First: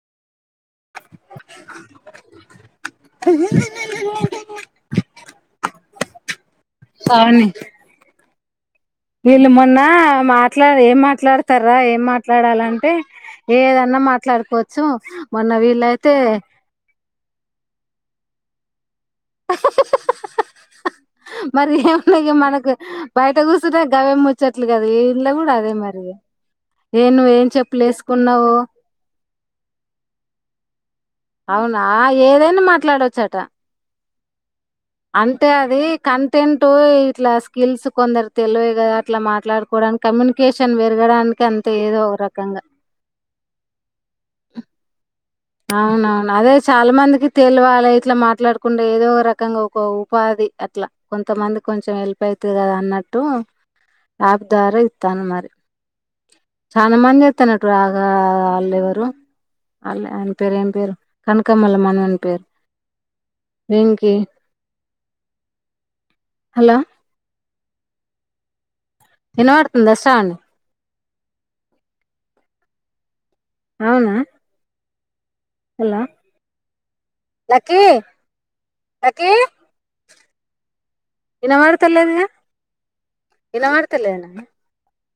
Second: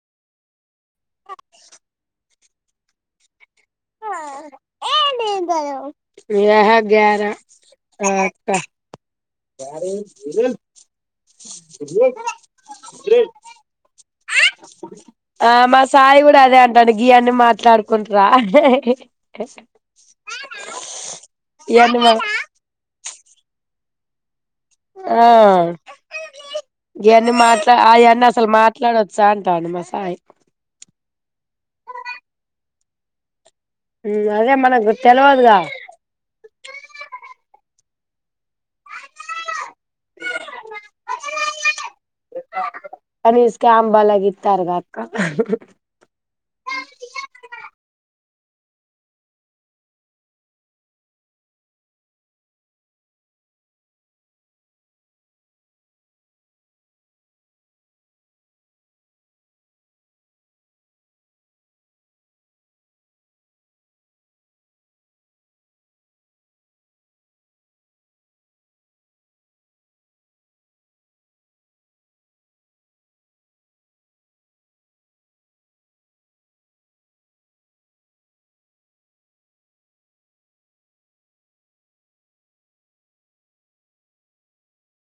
అహ హ అవును [inaudible] వీళ్ళు మొన్న మాట్లాడ ఏం మాట్లాడతారా ఏం మాట్లాడాలంటే ఏదన్ ఆ మా సాయి కూడా అదే అంటాడు గి అన్ని మాట్లాడుకుంట్ రా హే హే మరి ఏమున్నా మనకు బయట కూర్చున్న గవె ముచ్చట్లు ముచ్చట్లు కదా ఏ ఇండ్ల కూడా అదే మరి ఏ గివన్ని నువ్వేం మాట్లాడచ్చ చెప్పులు అవన్నీ అసలు వేసుకున్నావు మాట్లాడొచ్చ అంటా అని మా సాయి. అవునా ఏదైనా మాట్లాడచ్చట ఉ అదే మ అంతే అది కంటెంట్ ఇట్లా స్కిల్స్ కొందరు తెలియద్ కదా అట్లా మాట్లాడుకోవడానికి కమ్యూనికేషన్ పెరగడానికి అంతే ఏదో ఒ అని స్కాం బలగి ఇత్తరు కదా అక్క అవునవును అదే చాలా మందికి తెలివాలే ఇట్లు ఇట్లా మాట్లాడుకుంటే ఏదో ఒక రకంగా ఒక్ ఒక ఉపాధి అట్లా, కొంతమంది కొంచెం హెల్ప్ అవుతుంది కదా అన్నట్. తు ఆ దారానో ఇత్త అను మరి చాలా మంది అత్తనటు ఆగా ఆల్లు ఎవరు అల్లే ఆయన పేరు ఏమ్ పేరు అన కనకమ్మల మనవుని పేరు. వెంకీ హలో వినపడుతుందా శ్రావణి అవునా హలో వినపడుతా తెలేదుగా వినపడుతా లేదు నాకు